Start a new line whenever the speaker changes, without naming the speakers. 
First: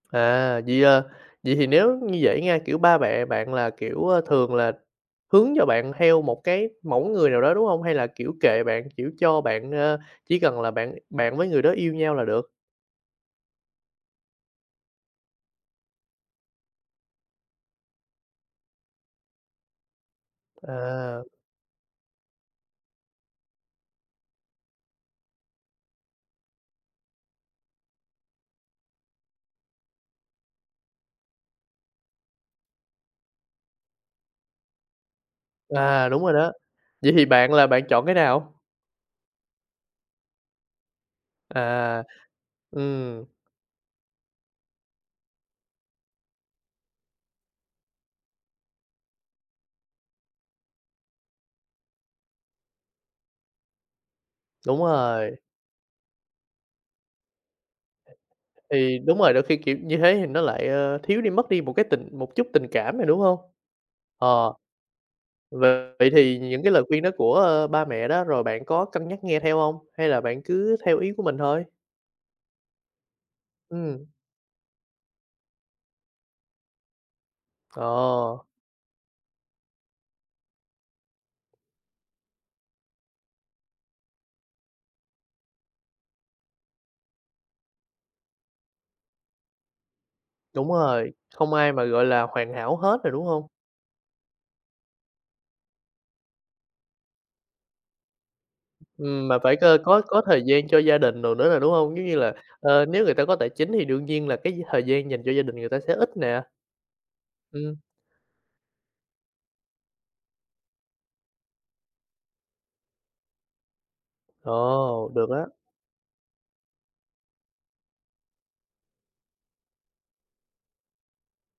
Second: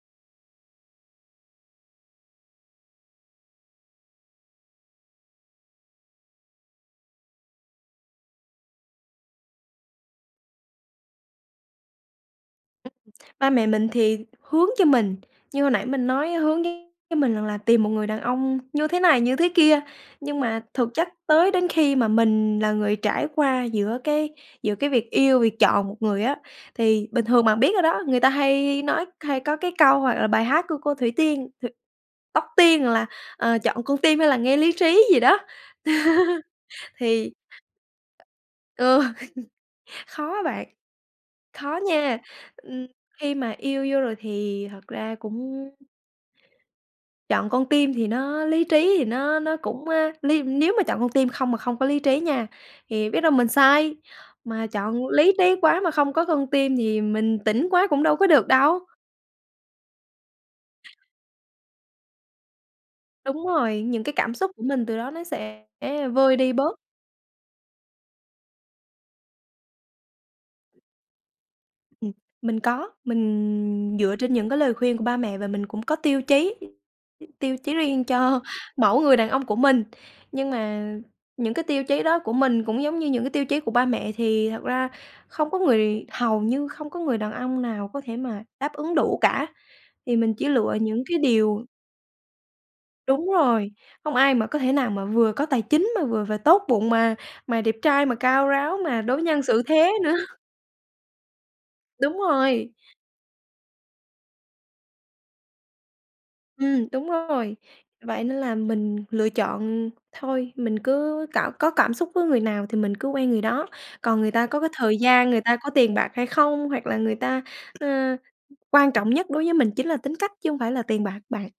À, vậy à. Vậy thì nếu như vậy nha, kiểu, ba mẹ bạn là, kiểu, ơ, thường là hướng cho bạn theo một cái mẫu người nào đó, đúng hông? Hay là, kiểu, kệ bạn, kiểu, cho bạn, a, chỉ cần là bạn bạn với người đó yêu nhau là được?
Ưm, ba mẹ mình thì hướng cho mình, như hồi nãy mình nói hướng với mình rằng là tìm một người đàn ông như thế này, như thế kia. Nhưng mà thực chất
À.
tới đến khi mà mình là người trải qua giữa cái giữa cái việc yêu, việc chọn một người á, thì bình thường bạn biết rồi đó, người ta hay nói hay có cái câu hoặc là bài hát của cô Thủy Tiên hự, Tóc Tiên là, ờ, "chọn con tim hay là nghe lý trí" gì đó.
À, đúng rồi đó. Vậy thì
Thì
bạn là bạn chọn cái nào?
ừ, khó á bạn, khó
À,
nha, ừm,
ừm.
khi mà yêu vô rồi thì thật ra cũng Chọn con tim thì nó lý trí thì nó nó cũng, a, ly nếu mà chọn con tim không mà không có lý trí nha, thì biết đâu mình sai. Mà
Đúng
chọn lý
rồi.
trí quá mà không có con tim thì mình tỉnh quá cũng đâu có được đâu.
Thì đúng rồi, đôi khi, kiểu, như thế thì nó lại, ơ, thiếu đi mất đi một cái tình một chút tình cảm rồi, đúng hông?
Đúng rồi, những cái cảm xúc
Ờ.
của mình từ đó nó
V
sẽ
vậy
vơi
thì
đi
những cái
bớt.
lời khuyên đó của, ơ, ba mẹ đó rồi bạn có cân nhắc nghe theo hông? Hay là bạn cứ theo ý của mình thôi?
Ừm, mình có. Mình
Ừm.
dựa trên những cái lời khuyên của ba mẹ và mình cũng có tiêu chí, ưm, tiêu chí riêng cho
Ờ.
mẫu người đàn ông của mình. Nhưng mà những cái tiêu chí đó của mình cũng giống như những cái tiêu chí của ba mẹ, thì thật ra không có người hầu như không có người đàn ông nào có thể mà đáp ứng đủ cả, thì mình chỉ
Đúng
lựa những
rồi,
cái
không
điều
ai mà, gọi là, hoàn hảo hết rồi, đúng
Đúng
không?
rồi, không ai mà có thể nào mà vừa có tài chính, mà vừa và tốt bụng, mà mà đẹp trai, mà cao ráo, mà đối
Ừm, mà
nhân
phải c
xử thế
có
nữa.
có thời gian cho gia đình đồ nữa nè, đúng hông? Giống như
Đúng
là,
rồi.
ờ, nếu người ta có tài chính thì đương nhiên là cái thời gian dành cho gia đình người ta sẽ ít nè.
Ừm, đúng rồi,
Ừm.
vậy nên là mình lựa chọn thôi, mình cứ cảm có cảm xúc với người nào thì mình cứ quen người đó. Còn người ta có cái thời
Ồ,
gian,
được
người
á.
ta có tiền bạc hay không, hoặc là người ta, ơ, quan trọng nhất đối với mình chính là tính cách chứ không phải là tiền bạc bạn.